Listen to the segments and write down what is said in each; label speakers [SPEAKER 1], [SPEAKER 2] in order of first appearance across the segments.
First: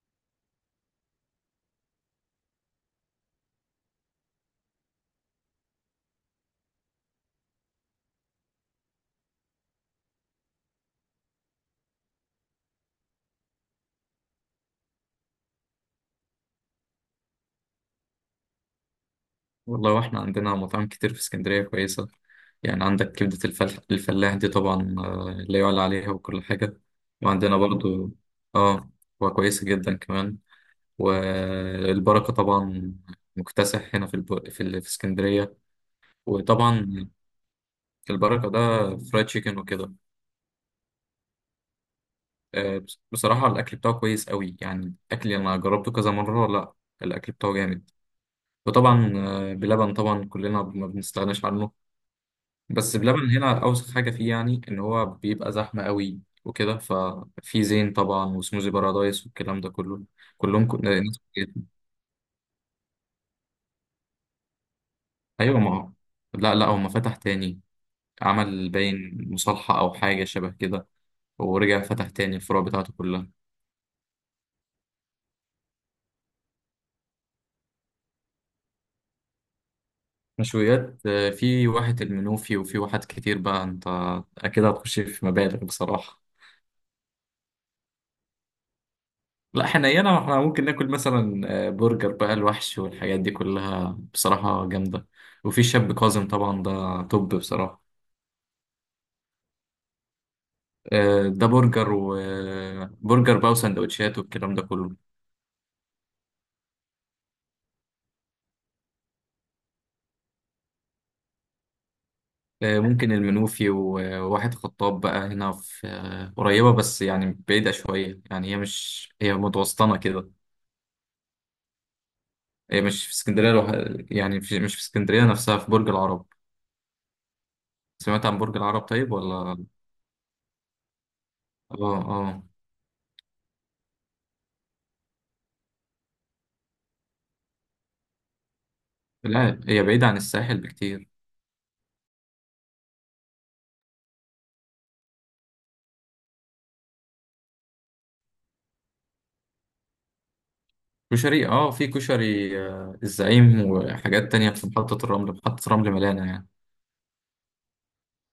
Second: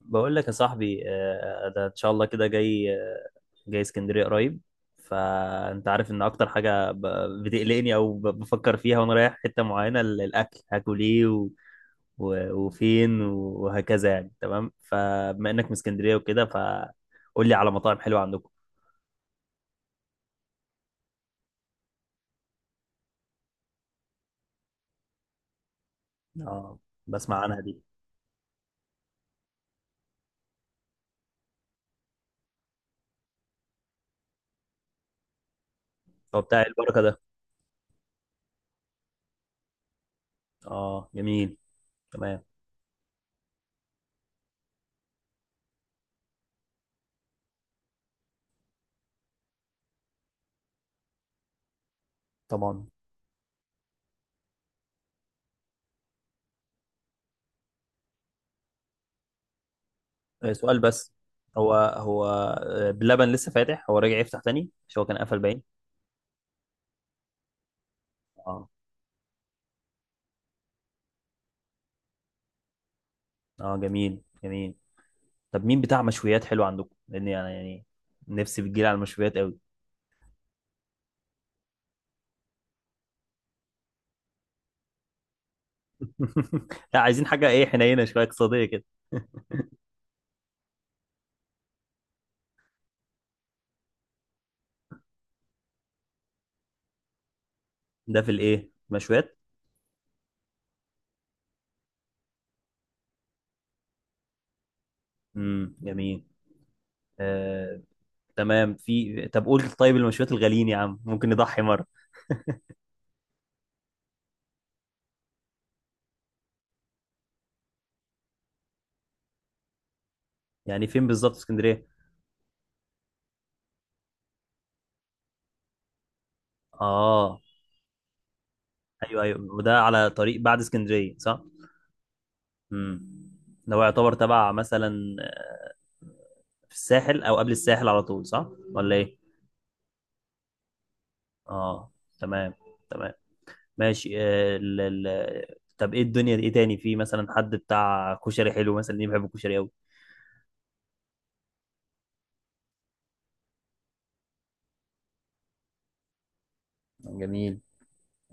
[SPEAKER 1] بقول لك يا صاحبي ده ان شاء الله كده جاي اسكندريه قريب. فانت عارف ان اكتر حاجه بتقلقني او بفكر فيها وانا رايح حته معينه، الاكل هاكل ايه وفين وهكذا يعني، تمام؟ فبما انك من اسكندريه وكده، فقول لي على مطاعم حلوه عندكم.
[SPEAKER 2] والله واحنا عندنا مطاعم كتير في اسكندرية كويسة. يعني عندك كبدة الفلاح، دي طبعا، لا يعلى عليها وكل
[SPEAKER 1] اه،
[SPEAKER 2] حاجة.
[SPEAKER 1] بسمع
[SPEAKER 2] وعندنا
[SPEAKER 1] عنها
[SPEAKER 2] جميل
[SPEAKER 1] دي.
[SPEAKER 2] برضو، اه وكويسة جدا كمان. والبركة طبعا مكتسح هنا في اسكندرية.
[SPEAKER 1] هو بتاع البركه
[SPEAKER 2] وطبعا،
[SPEAKER 1] ده؟
[SPEAKER 2] البركة ده فرايد تشيكن وكده.
[SPEAKER 1] اه، جميل. تمام.
[SPEAKER 2] بصراحة الأكل بتاعه كويس قوي، يعني أكل أنا جربته كذا مرة. لا، الأكل بتاعه جامد. وطبعا، بلبن طبعا كلنا ما بنستغناش عنه.
[SPEAKER 1] طبعا.
[SPEAKER 2] بس بلبن هنا اوسخ حاجه فيه، يعني ان هو بيبقى زحمه قوي وكده. ففي زين طبعا، وسموزي بارادايس، والكلام ده كله، كلهم
[SPEAKER 1] سؤال بس.
[SPEAKER 2] ناس كتير.
[SPEAKER 1] هو بلبن لسه فاتح، هو راجع يفتح تاني؟ مش هو كان قفل
[SPEAKER 2] ايوه، ما
[SPEAKER 1] باين؟
[SPEAKER 2] هو- لا، لا، هو ما فتح تاني.
[SPEAKER 1] آه.
[SPEAKER 2] عمل باين مصالحه او حاجه شبه كده، ورجع فتح تاني الفروع بتاعته كلها.
[SPEAKER 1] اه، جميل جميل. طب مين بتاع مشويات حلو عندكم؟ لان يعني نفسي بتجيلي على المشويات قوي.
[SPEAKER 2] مشويات؟ في واحد المنوفي وفي واحد كتير. بقى انت اكيد هتخش في مبالغ بصراحه.
[SPEAKER 1] لا، عايزين حاجه ايه، حنينه شويه، اقتصاديه كده.
[SPEAKER 2] لا، احنا هنا احنا ممكن ناكل مثلا برجر بقى الوحش والحاجات دي كلها بصراحة جامدة. وفي شاب كاظم طبعا، ده توب بصراحة.
[SPEAKER 1] ده في الايه مشويات؟
[SPEAKER 2] ده برجر وبرجر بقى، وسندوتشات، والكلام ده كله.
[SPEAKER 1] جميل. آه، تمام. في طب قول، طيب المشويات الغاليين يا عم ممكن نضحي مره؟
[SPEAKER 2] ممكن المنوفي و- وواحد خطاب، بقى هنا في، قريبة بس يعني بعيدة شوية، يعني هي مش، هي متوسطنة كده.
[SPEAKER 1] يعني فين بالظبط في اسكندريه؟
[SPEAKER 2] هي مش في اسكندرية لوحدها، يعني مش في اسكندرية نفسها، في برج العرب.
[SPEAKER 1] اه،
[SPEAKER 2] سمعت عن برج العرب طيب،
[SPEAKER 1] ايوه، ايوه،
[SPEAKER 2] ولا؟
[SPEAKER 1] وده على طريق بعد اسكندريه صح؟
[SPEAKER 2] اه. اه.
[SPEAKER 1] امم ده هو يعتبر تبع مثلا في الساحل او قبل الساحل على طول، صح ولا ايه؟
[SPEAKER 2] لا، هي بعيدة عن الساحل بكتير.
[SPEAKER 1] اه، تمام، تمام، ماشي. ال... طب، ايه الدنيا؟ ايه تاني في مثلا حد بتاع كشري حلو؟ مثلا ليه؟ بحب الكشري قوي.
[SPEAKER 2] كشري؟ اه في كشري الزعيم، وحاجات تانية في محطة الرمل، محطة رمل مليانة يعني.
[SPEAKER 1] جميل.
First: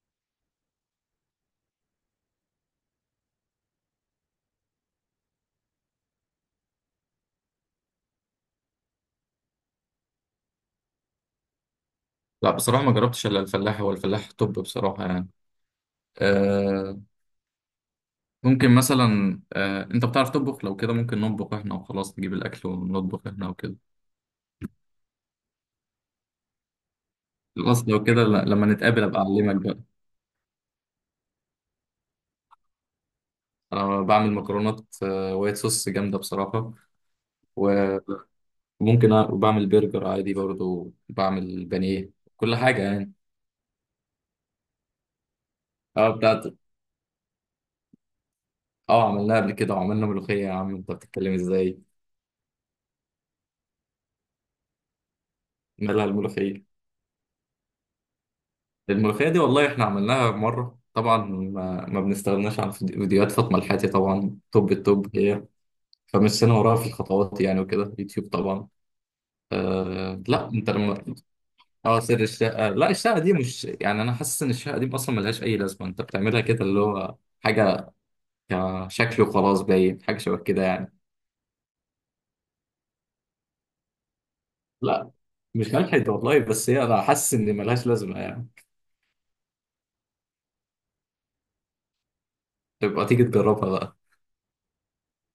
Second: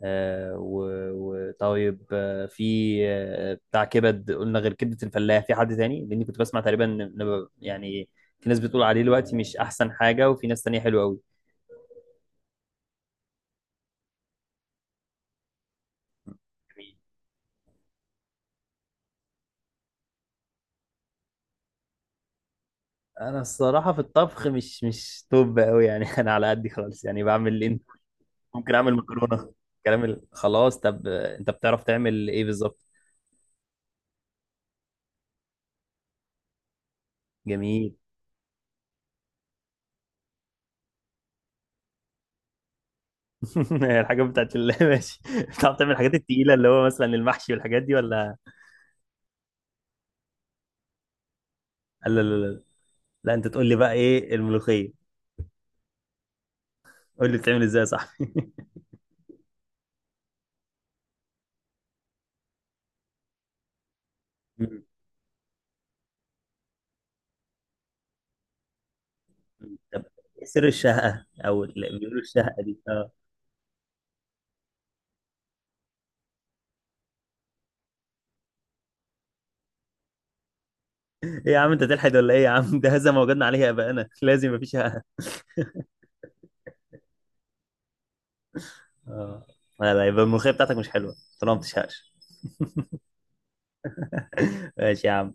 [SPEAKER 1] آه و... طيب. في... بتاع كبد، قلنا غير كبدة الفلاح في حد تاني؟ لاني كنت بسمع تقريبا يعني في ناس بتقول عليه دلوقتي مش احسن حاجة، وفي ناس تانية حلوة قوي.
[SPEAKER 2] لا، بصراحة ما جربتش إلا الفلاح، هو الفلاح. طب بصراحة يعني، آه ممكن مثلا، أنت بتعرف تطبخ؟ لو كده ممكن نطبخ إحنا وخلاص، نجيب الأكل ونطبخ
[SPEAKER 1] انا
[SPEAKER 2] إحنا وكده.
[SPEAKER 1] الصراحة في الطبخ مش توب قوي يعني. انا على قدي خالص يعني، بعمل اللي انت.
[SPEAKER 2] خلاص، لو كده لما
[SPEAKER 1] ممكن اعمل
[SPEAKER 2] نتقابل أبقى
[SPEAKER 1] مكرونة.
[SPEAKER 2] أعلمك بقى.
[SPEAKER 1] كلام خلاص. طب، انت بتعرف تعمل ايه بالظبط؟
[SPEAKER 2] أنا بعمل مكرونات وايت صوص جامدة بصراحة.
[SPEAKER 1] جميل.
[SPEAKER 2] وممكن وبعمل برجر عادي، برضو بعمل بانيه، كل حاجة يعني.
[SPEAKER 1] الحاجات بتاعت ال-... ماشي. بتعرف تعمل
[SPEAKER 2] اه،
[SPEAKER 1] الحاجات
[SPEAKER 2] بتاعت
[SPEAKER 1] التقيلة، اللي هو مثلا المحشي والحاجات دي، ولا؟
[SPEAKER 2] اه عملناها قبل كده، وعملنا ملوخية. يا عم انت بتتكلم ازاي؟
[SPEAKER 1] لا، لا، لا، لا. لا، انت تقول لي بقى، ايه الملوخية؟
[SPEAKER 2] مالها الملوخية؟
[SPEAKER 1] قول لي بتعمل ازاي يا صاحبي.
[SPEAKER 2] الملوخية دي والله احنا عملناها مرة. طبعا ما بنستغناش عن فيديوهات فاطمة الحاتي، طبعا توب التوب هي. فمشينا وراها في الخطوات يعني، وكده، يوتيوب طبعا.
[SPEAKER 1] طب، ايه
[SPEAKER 2] لا،
[SPEAKER 1] سر
[SPEAKER 2] انت لما
[SPEAKER 1] الشهقة او
[SPEAKER 2] اه، سر
[SPEAKER 1] بيقولوا الشهقة
[SPEAKER 2] الشقة،
[SPEAKER 1] دي،
[SPEAKER 2] لا
[SPEAKER 1] اه؟
[SPEAKER 2] الشقة دي مش، يعني انا حاسس ان الشقة دي اصلا ملهاش اي لازمة، انت بتعملها كده اللي هو حاجة كشكل وخلاص، باين حاجة شبه كده يعني.
[SPEAKER 1] ايه يا عم، انت تلحد ولا ايه يا عم؟ ده هذا ما وجدنا عليه ابائنا. لازم يبقى في شهقة.
[SPEAKER 2] لا، مش ملحد والله، بس هي، انا حاسس ان ملهاش لازمة يعني.
[SPEAKER 1] اه، لا، لا، يبقى الملوخية بتاعتك مش حلوة طالما ما بتشهقش.
[SPEAKER 2] تبقى تيجي تجربها.
[SPEAKER 1] ماشي يا عم.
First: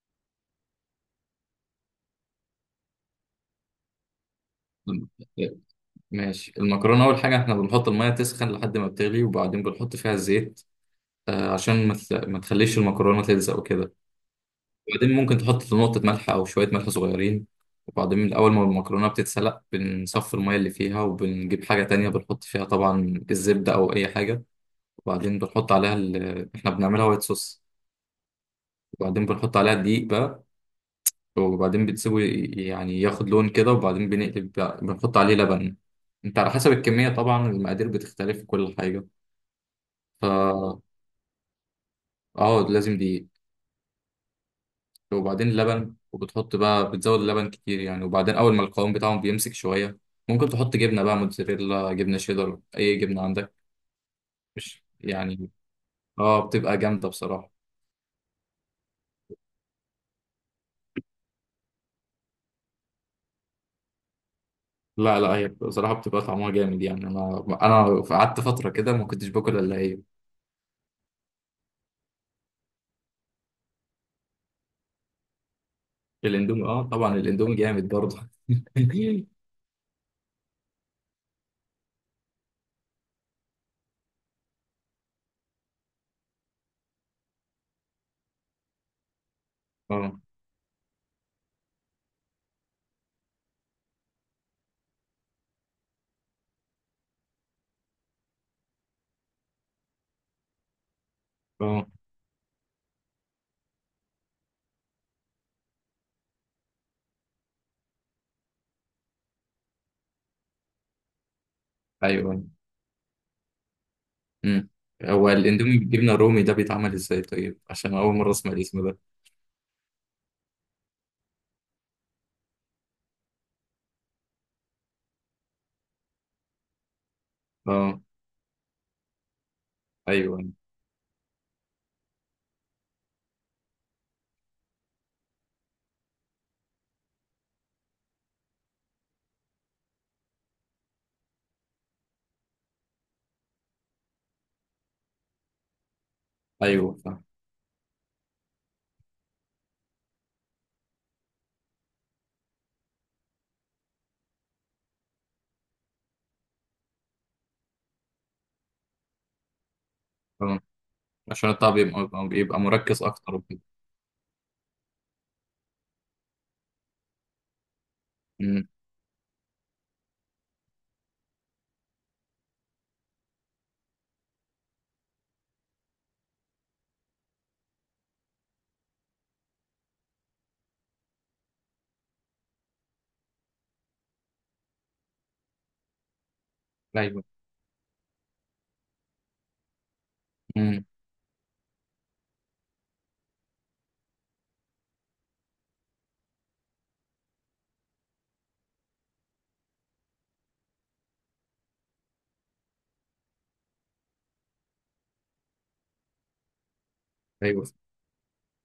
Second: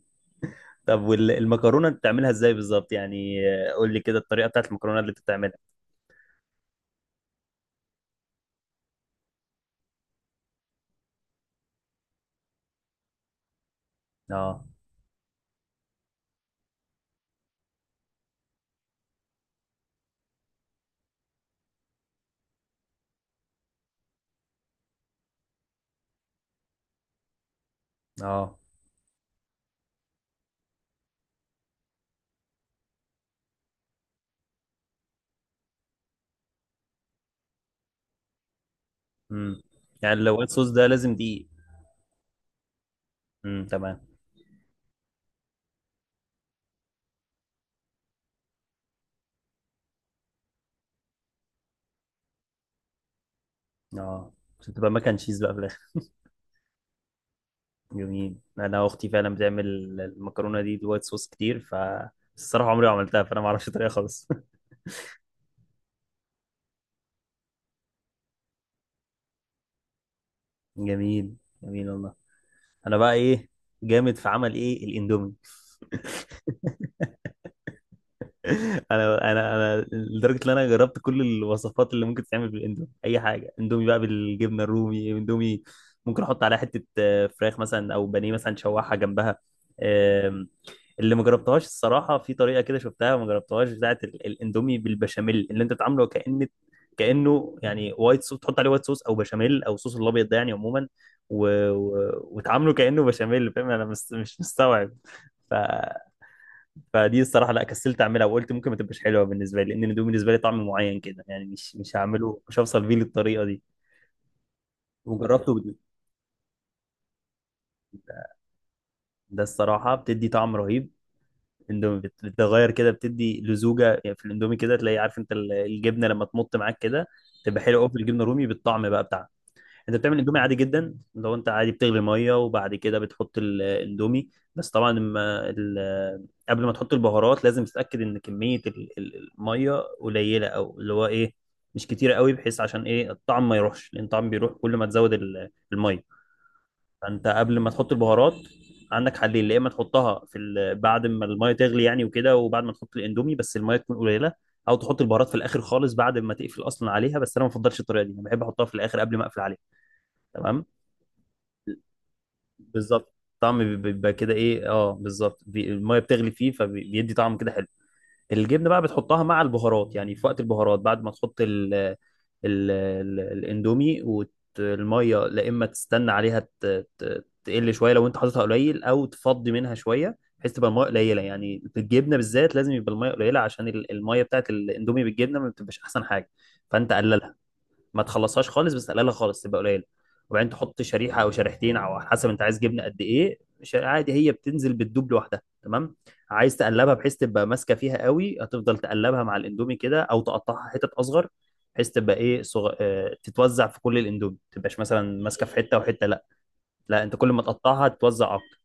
[SPEAKER 1] طب والمكرونة بتعملها ازاي بالظبط يعني؟ قول لي كده الطريقة بتاعت المكرونة اللي انت
[SPEAKER 2] بقى
[SPEAKER 1] بتعملها.
[SPEAKER 2] ماشي. المكرونة، أول حاجة إحنا بنحط المية تسخن لحد ما بتغلي، وبعدين بنحط فيها الزيت، عشان ما تخليش المكرونة تلزق وكده.
[SPEAKER 1] اه،
[SPEAKER 2] وبعدين ممكن تحط نقطة ملح أو شوية ملح صغيرين. وبعدين من أول ما المكرونة بتتسلق، بنصفي المية اللي فيها، وبنجيب حاجة تانية بنحط فيها طبعا الزبدة أو أي حاجة. وبعدين بنحط عليها إحنا بنعملها وايت صوص.
[SPEAKER 1] اه.
[SPEAKER 2] وبعدين بنحط عليها الدقيق بقى، وبعدين بتسيبه يعني ياخد لون كده. وبعدين بنحط عليه لبن. انت على حسب الكمية طبعا، المقادير بتختلف في كل حاجة.
[SPEAKER 1] امم يعني لو وايت صوص
[SPEAKER 2] ف
[SPEAKER 1] ده لازم دقيق؟
[SPEAKER 2] اه لازم دقيق.
[SPEAKER 1] امم، تمام.
[SPEAKER 2] وبعدين لبن، وبتحط بقى، بتزود اللبن كتير يعني. وبعدين اول ما القوام بتاعهم بيمسك شويه، ممكن تحط جبنه بقى، موتزاريلا، جبنه شيدر، اي جبنه عندك.
[SPEAKER 1] اه، عشان
[SPEAKER 2] مش
[SPEAKER 1] تبقى مكن تشيز
[SPEAKER 2] يعني.
[SPEAKER 1] بقى في الاخر؟
[SPEAKER 2] اه، بتبقى جامده بصراحه.
[SPEAKER 1] جميل. انا اختي فعلا بتعمل المكرونه دي بالوايت صوص كتير، ف الصراحه عمري ما عملتها، فانا ما اعرفش الطريقه خالص.
[SPEAKER 2] لا، لا، هي بصراحه بتبقى طعمها جامد يعني، انا قعدت فتره كده ما كنتش باكل الا هي.
[SPEAKER 1] جميل، جميل والله. انا بقى ايه جامد في عمل؟ ايه، الاندومي.
[SPEAKER 2] الاندومي؟ اه، طبعا الاندومي جامد برضه.
[SPEAKER 1] انا لدرجه ان انا جربت كل الوصفات اللي ممكن تتعمل بالاندومي. اي حاجه اندومي بقى، بالجبنه الرومي، اندومي ممكن احط عليها حته فراخ مثلا او بانيه مثلا شوحها جنبها.
[SPEAKER 2] اه.
[SPEAKER 1] اللي ما جربتهاش الصراحه، في طريقه كده شفتها ما جربتهاش، بتاعه الاندومي بالبشاميل، اللي انت بتعامله كأنه يعني وايت صوص. تحط عليه وايت صوص او بشاميل او صوص الابيض ده يعني عموما،
[SPEAKER 2] اه.
[SPEAKER 1] وتعامله كأنه بشاميل. فاهم؟ انا مش مستوعب. ف... فدي الصراحه، لا، كسلت اعملها، وقلت ممكن ما تبقاش حلوه بالنسبه لي، لان الاندومي بالنسبه لي طعم معين كده يعني. مش هعمله،
[SPEAKER 2] ايوه.
[SPEAKER 1] مش هوصل بيه للطريقه دي.
[SPEAKER 2] امم هو
[SPEAKER 1] وجربته.
[SPEAKER 2] الاندومي بالجبنه الرومي ده بيتعمل ازاي؟ طيب، عشان اول مره اسمع الاسم ده.
[SPEAKER 1] ده الصراحه بتدي طعم رهيب. اندومي بتغير كده، بتدي لزوجه يعني في الاندومي كده تلاقي. عارف انت الجبنه لما تمط معاك كده، تبقى حلوه قوي في
[SPEAKER 2] اه.
[SPEAKER 1] الجبنه الرومي بالطعم بقى بتاعها. انت بتعمل اندومي
[SPEAKER 2] ايوه.
[SPEAKER 1] عادي جدا. لو انت عادي بتغلي ميه وبعد كده بتحط الاندومي. بس طبعا لما قبل ما تحط البهارات لازم تتاكد ان كميه الميه قليله، او اللي هو ايه، مش كتيره قوي، بحيث عشان ايه الطعم ما يروحش، لان الطعم بيروح كل ما تزود الميه.
[SPEAKER 2] ايوه. فاهم،
[SPEAKER 1] فانت قبل ما تحط البهارات، عندك حلين. يا اما تحطها في بعد ما الميه تغلي يعني وكده، وبعد ما تحط الاندومي، بس الميه تكون قليله. او تحط البهارات في الاخر خالص بعد ما تقفل اصلا عليها. بس انا ما بفضلش الطريقه دي، انا بحب احطها في الاخر قبل ما اقفل عليها.
[SPEAKER 2] فاهم.
[SPEAKER 1] تمام.
[SPEAKER 2] عشان الطبع بيبقى مركز
[SPEAKER 1] بالظبط.
[SPEAKER 2] اكتر وكده.
[SPEAKER 1] الطعم بيبقى كده، ايه، اه، بالظبط. الميه بتغلي فيه فبيدي طعم كده حلو.
[SPEAKER 2] امم.
[SPEAKER 1] الجبنه بقى بتحطها مع البهارات، يعني في وقت البهارات بعد ما تحط ال الاندومي. والميه، لا اما تستنى عليها تقل شويه لو انت حاططها قليل، او تفضي منها شويه بحيث تبقى الميه قليله. يعني في الجبنه بالذات لازم يبقى الميه قليله، عشان الميه بتاعت الاندومي بالجبنه ما بتبقاش احسن حاجه. فانت
[SPEAKER 2] ايوه.
[SPEAKER 1] قللها. ما تخلصهاش خالص، بس تقللها خالص تبقى قليله. وبعدين تحط
[SPEAKER 2] امم.
[SPEAKER 1] شريحه او شريحتين او على حسب انت عايز جبنه قد ايه. مش عادي، هي بتنزل بتدوب لوحدها. تمام. عايز تقلبها بحيث تبقى ماسكه فيها قوي، هتفضل تقلبها مع الاندومي كده، او تقطعها حتت اصغر بحيث تبقى ايه، صغ... آه، تتوزع في كل الاندومي، ما تبقاش مثلا ماسكه في حته وحته، لا. لا، انت كل ما
[SPEAKER 2] ايوه.
[SPEAKER 1] تقطعها تتوزع اكتر.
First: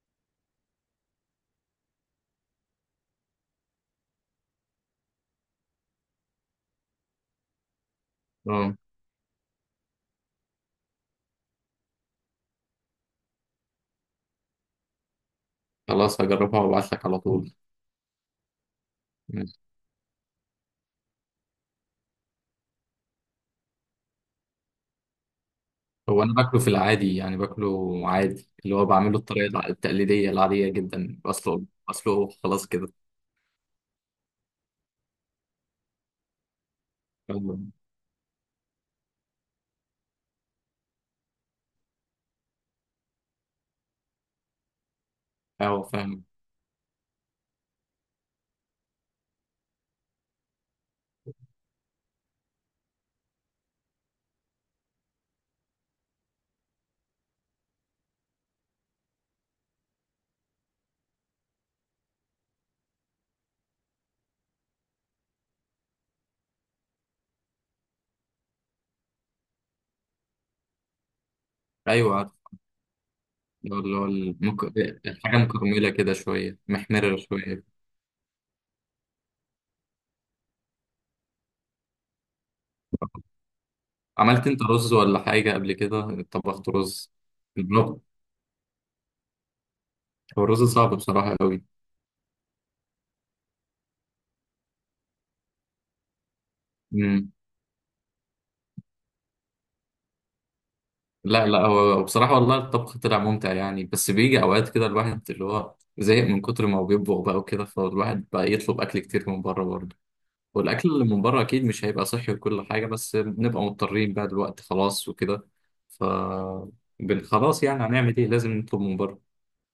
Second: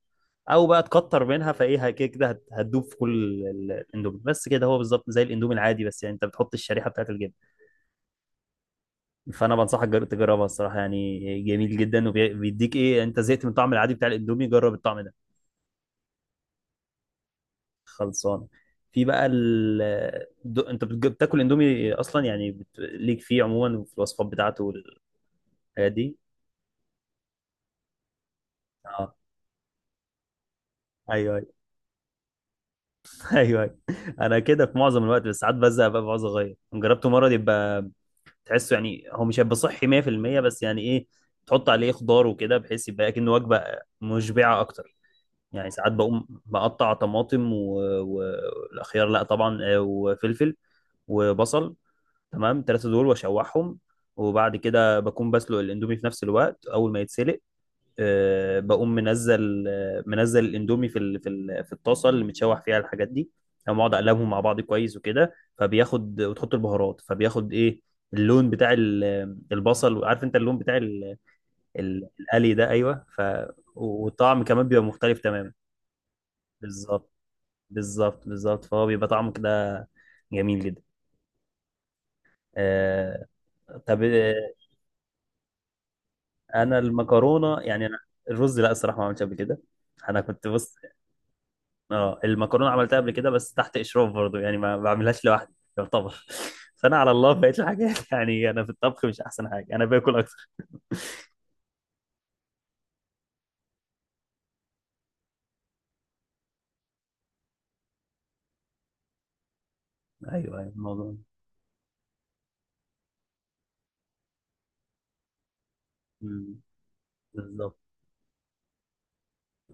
[SPEAKER 1] او بقى تكتر منها، فايه، كده كده هتدوب في كل الاندومي. بس كده هو بالظبط زي الاندومي العادي، بس يعني انت بتحط الشريحه بتاعت الجبنه.
[SPEAKER 2] اه،
[SPEAKER 1] فانا بنصحك تجربها الصراحه، يعني جميل جدا وبيديك ايه. انت زهقت من الطعم العادي بتاع الاندومي، جرب الطعم ده.
[SPEAKER 2] خلاص هجربها وابعت لك على طول.
[SPEAKER 1] خلصان. في بقى
[SPEAKER 2] ماشي.
[SPEAKER 1] انت بتاكل اندومي اصلا يعني؟ ليك فيه عموما في الوصفات بتاعته والحاجات دي؟
[SPEAKER 2] هو انا باكله في العادي يعني، باكله عادي اللي هو
[SPEAKER 1] اه،
[SPEAKER 2] بعمله الطريقه التقليديه العاديه جدا،
[SPEAKER 1] ايوه، ايوه.
[SPEAKER 2] بسلقه. بسلقه، خلاص كده.
[SPEAKER 1] ايوه، أيوة. انا كده في معظم الوقت، بس ساعات بزهق بقى، بعوز اغير. جربته مره
[SPEAKER 2] فاهم.
[SPEAKER 1] يبقى تحسه، يعني هو مش هيبقى صحي 100%، بس يعني ايه، تحط عليه خضار وكده بحيث يبقى كأنه وجبه مشبعه اكتر. يعني
[SPEAKER 2] ايوه،
[SPEAKER 1] ساعات
[SPEAKER 2] فاهم.
[SPEAKER 1] بقوم بقطع طماطم والخيار، لا طبعا، وفلفل وبصل. تمام، الثلاثه دول واشوحهم. وبعد كده بكون بسلق الاندومي في نفس الوقت. اول ما يتسلق، بقوم منزل الاندومي في الطاسه اللي متشوح فيها الحاجات دي. تمام. اقعد اقلبهم مع بعض كويس وكده، فبياخد. وتحط البهارات، فبياخد ايه، اللون بتاع البصل. عارف انت اللون بتاع
[SPEAKER 2] ايوه، عارف.
[SPEAKER 1] القلي ده؟ ايوه، ف...
[SPEAKER 2] اللي هو
[SPEAKER 1] والطعم كمان بيبقى مختلف
[SPEAKER 2] الحاجه
[SPEAKER 1] تماما.
[SPEAKER 2] مكرمله كده شويه،
[SPEAKER 1] بالظبط،
[SPEAKER 2] محمره شويه.
[SPEAKER 1] بالظبط، بالظبط. فهو بيبقى طعمه كده جميل جدا. آه طب.
[SPEAKER 2] عملت انت رز ولا حاجه قبل كده؟ طبخت
[SPEAKER 1] انا
[SPEAKER 2] رز؟
[SPEAKER 1] المكرونه يعني انا...
[SPEAKER 2] الرز،
[SPEAKER 1] الرز، لا الصراحه ما عملتش قبل كده. انا
[SPEAKER 2] هو
[SPEAKER 1] كنت
[SPEAKER 2] الرز
[SPEAKER 1] بص...
[SPEAKER 2] صعب بصراحه قوي.
[SPEAKER 1] اه، المكرونه عملتها قبل كده بس تحت اشراف برضو، يعني ما بعملهاش لوحدي يعتبر. فانا على الله بقيت الحاجات. يعني انا في الطبخ مش احسن حاجه، انا باكل اكتر.
[SPEAKER 2] لا، لا، هو بصراحة والله الطبخ طلع ممتع يعني، بس بيجي أوقات كده الواحد اللي هو زهق من كتر ما هو بيطبخ بقى وكده، فالواحد بقى يطلب أكل كتير من بره برضه.
[SPEAKER 1] ايوه، ايوه،
[SPEAKER 2] والأكل
[SPEAKER 1] الموضوع
[SPEAKER 2] اللي
[SPEAKER 1] ده.
[SPEAKER 2] من بره أكيد مش هيبقى صحي وكل حاجة، بس بنبقى مضطرين بقى دلوقتي، خلاص وكده. ف
[SPEAKER 1] مم،
[SPEAKER 2] خلاص
[SPEAKER 1] بالظبط.
[SPEAKER 2] يعني، هنعمل إيه؟ لازم نطلب من بره.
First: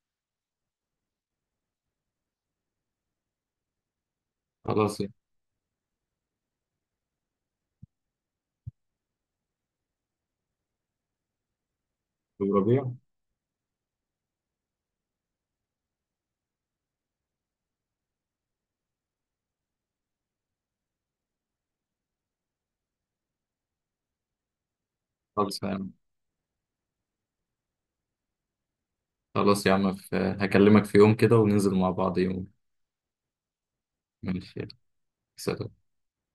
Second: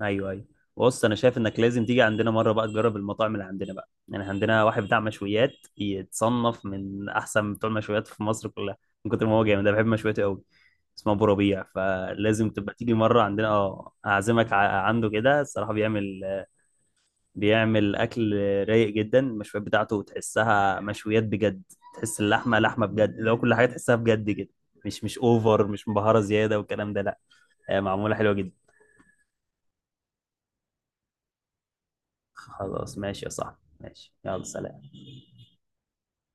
[SPEAKER 1] ايوه، ايوه. بص، انا شايف انك لازم تيجي عندنا مره بقى، تجرب المطاعم اللي عندنا بقى. يعني عندنا واحد بتاع
[SPEAKER 2] خلاص يعني.
[SPEAKER 1] مشويات يتصنف من احسن بتوع المشويات في مصر كلها، من كتر ما هو جامد. انا بحب مشوياته قوي. اسمه ابو ربيع، فلازم
[SPEAKER 2] أبو
[SPEAKER 1] تبقى
[SPEAKER 2] ربيع.
[SPEAKER 1] تيجي مره عندنا. اه اعزمك عنده كده. الصراحه بيعمل اكل رايق جدا. المشويات بتاعته تحسها مشويات بجد. تحس اللحمه لحمه بجد، لو كل حاجه تحسها بجد كده، مش
[SPEAKER 2] خلاص
[SPEAKER 1] اوفر، مش
[SPEAKER 2] يعني.
[SPEAKER 1] مبهره زياده والكلام ده، لا. معموله حلوه جدا.
[SPEAKER 2] خلاص يا عم، هكلمك في يوم كده وننزل مع بعض يوم.
[SPEAKER 1] خلاص ماشي يا صاحبي، ماشي، يلا
[SPEAKER 2] ماشي يلا.
[SPEAKER 1] سلام.
[SPEAKER 2] سلام.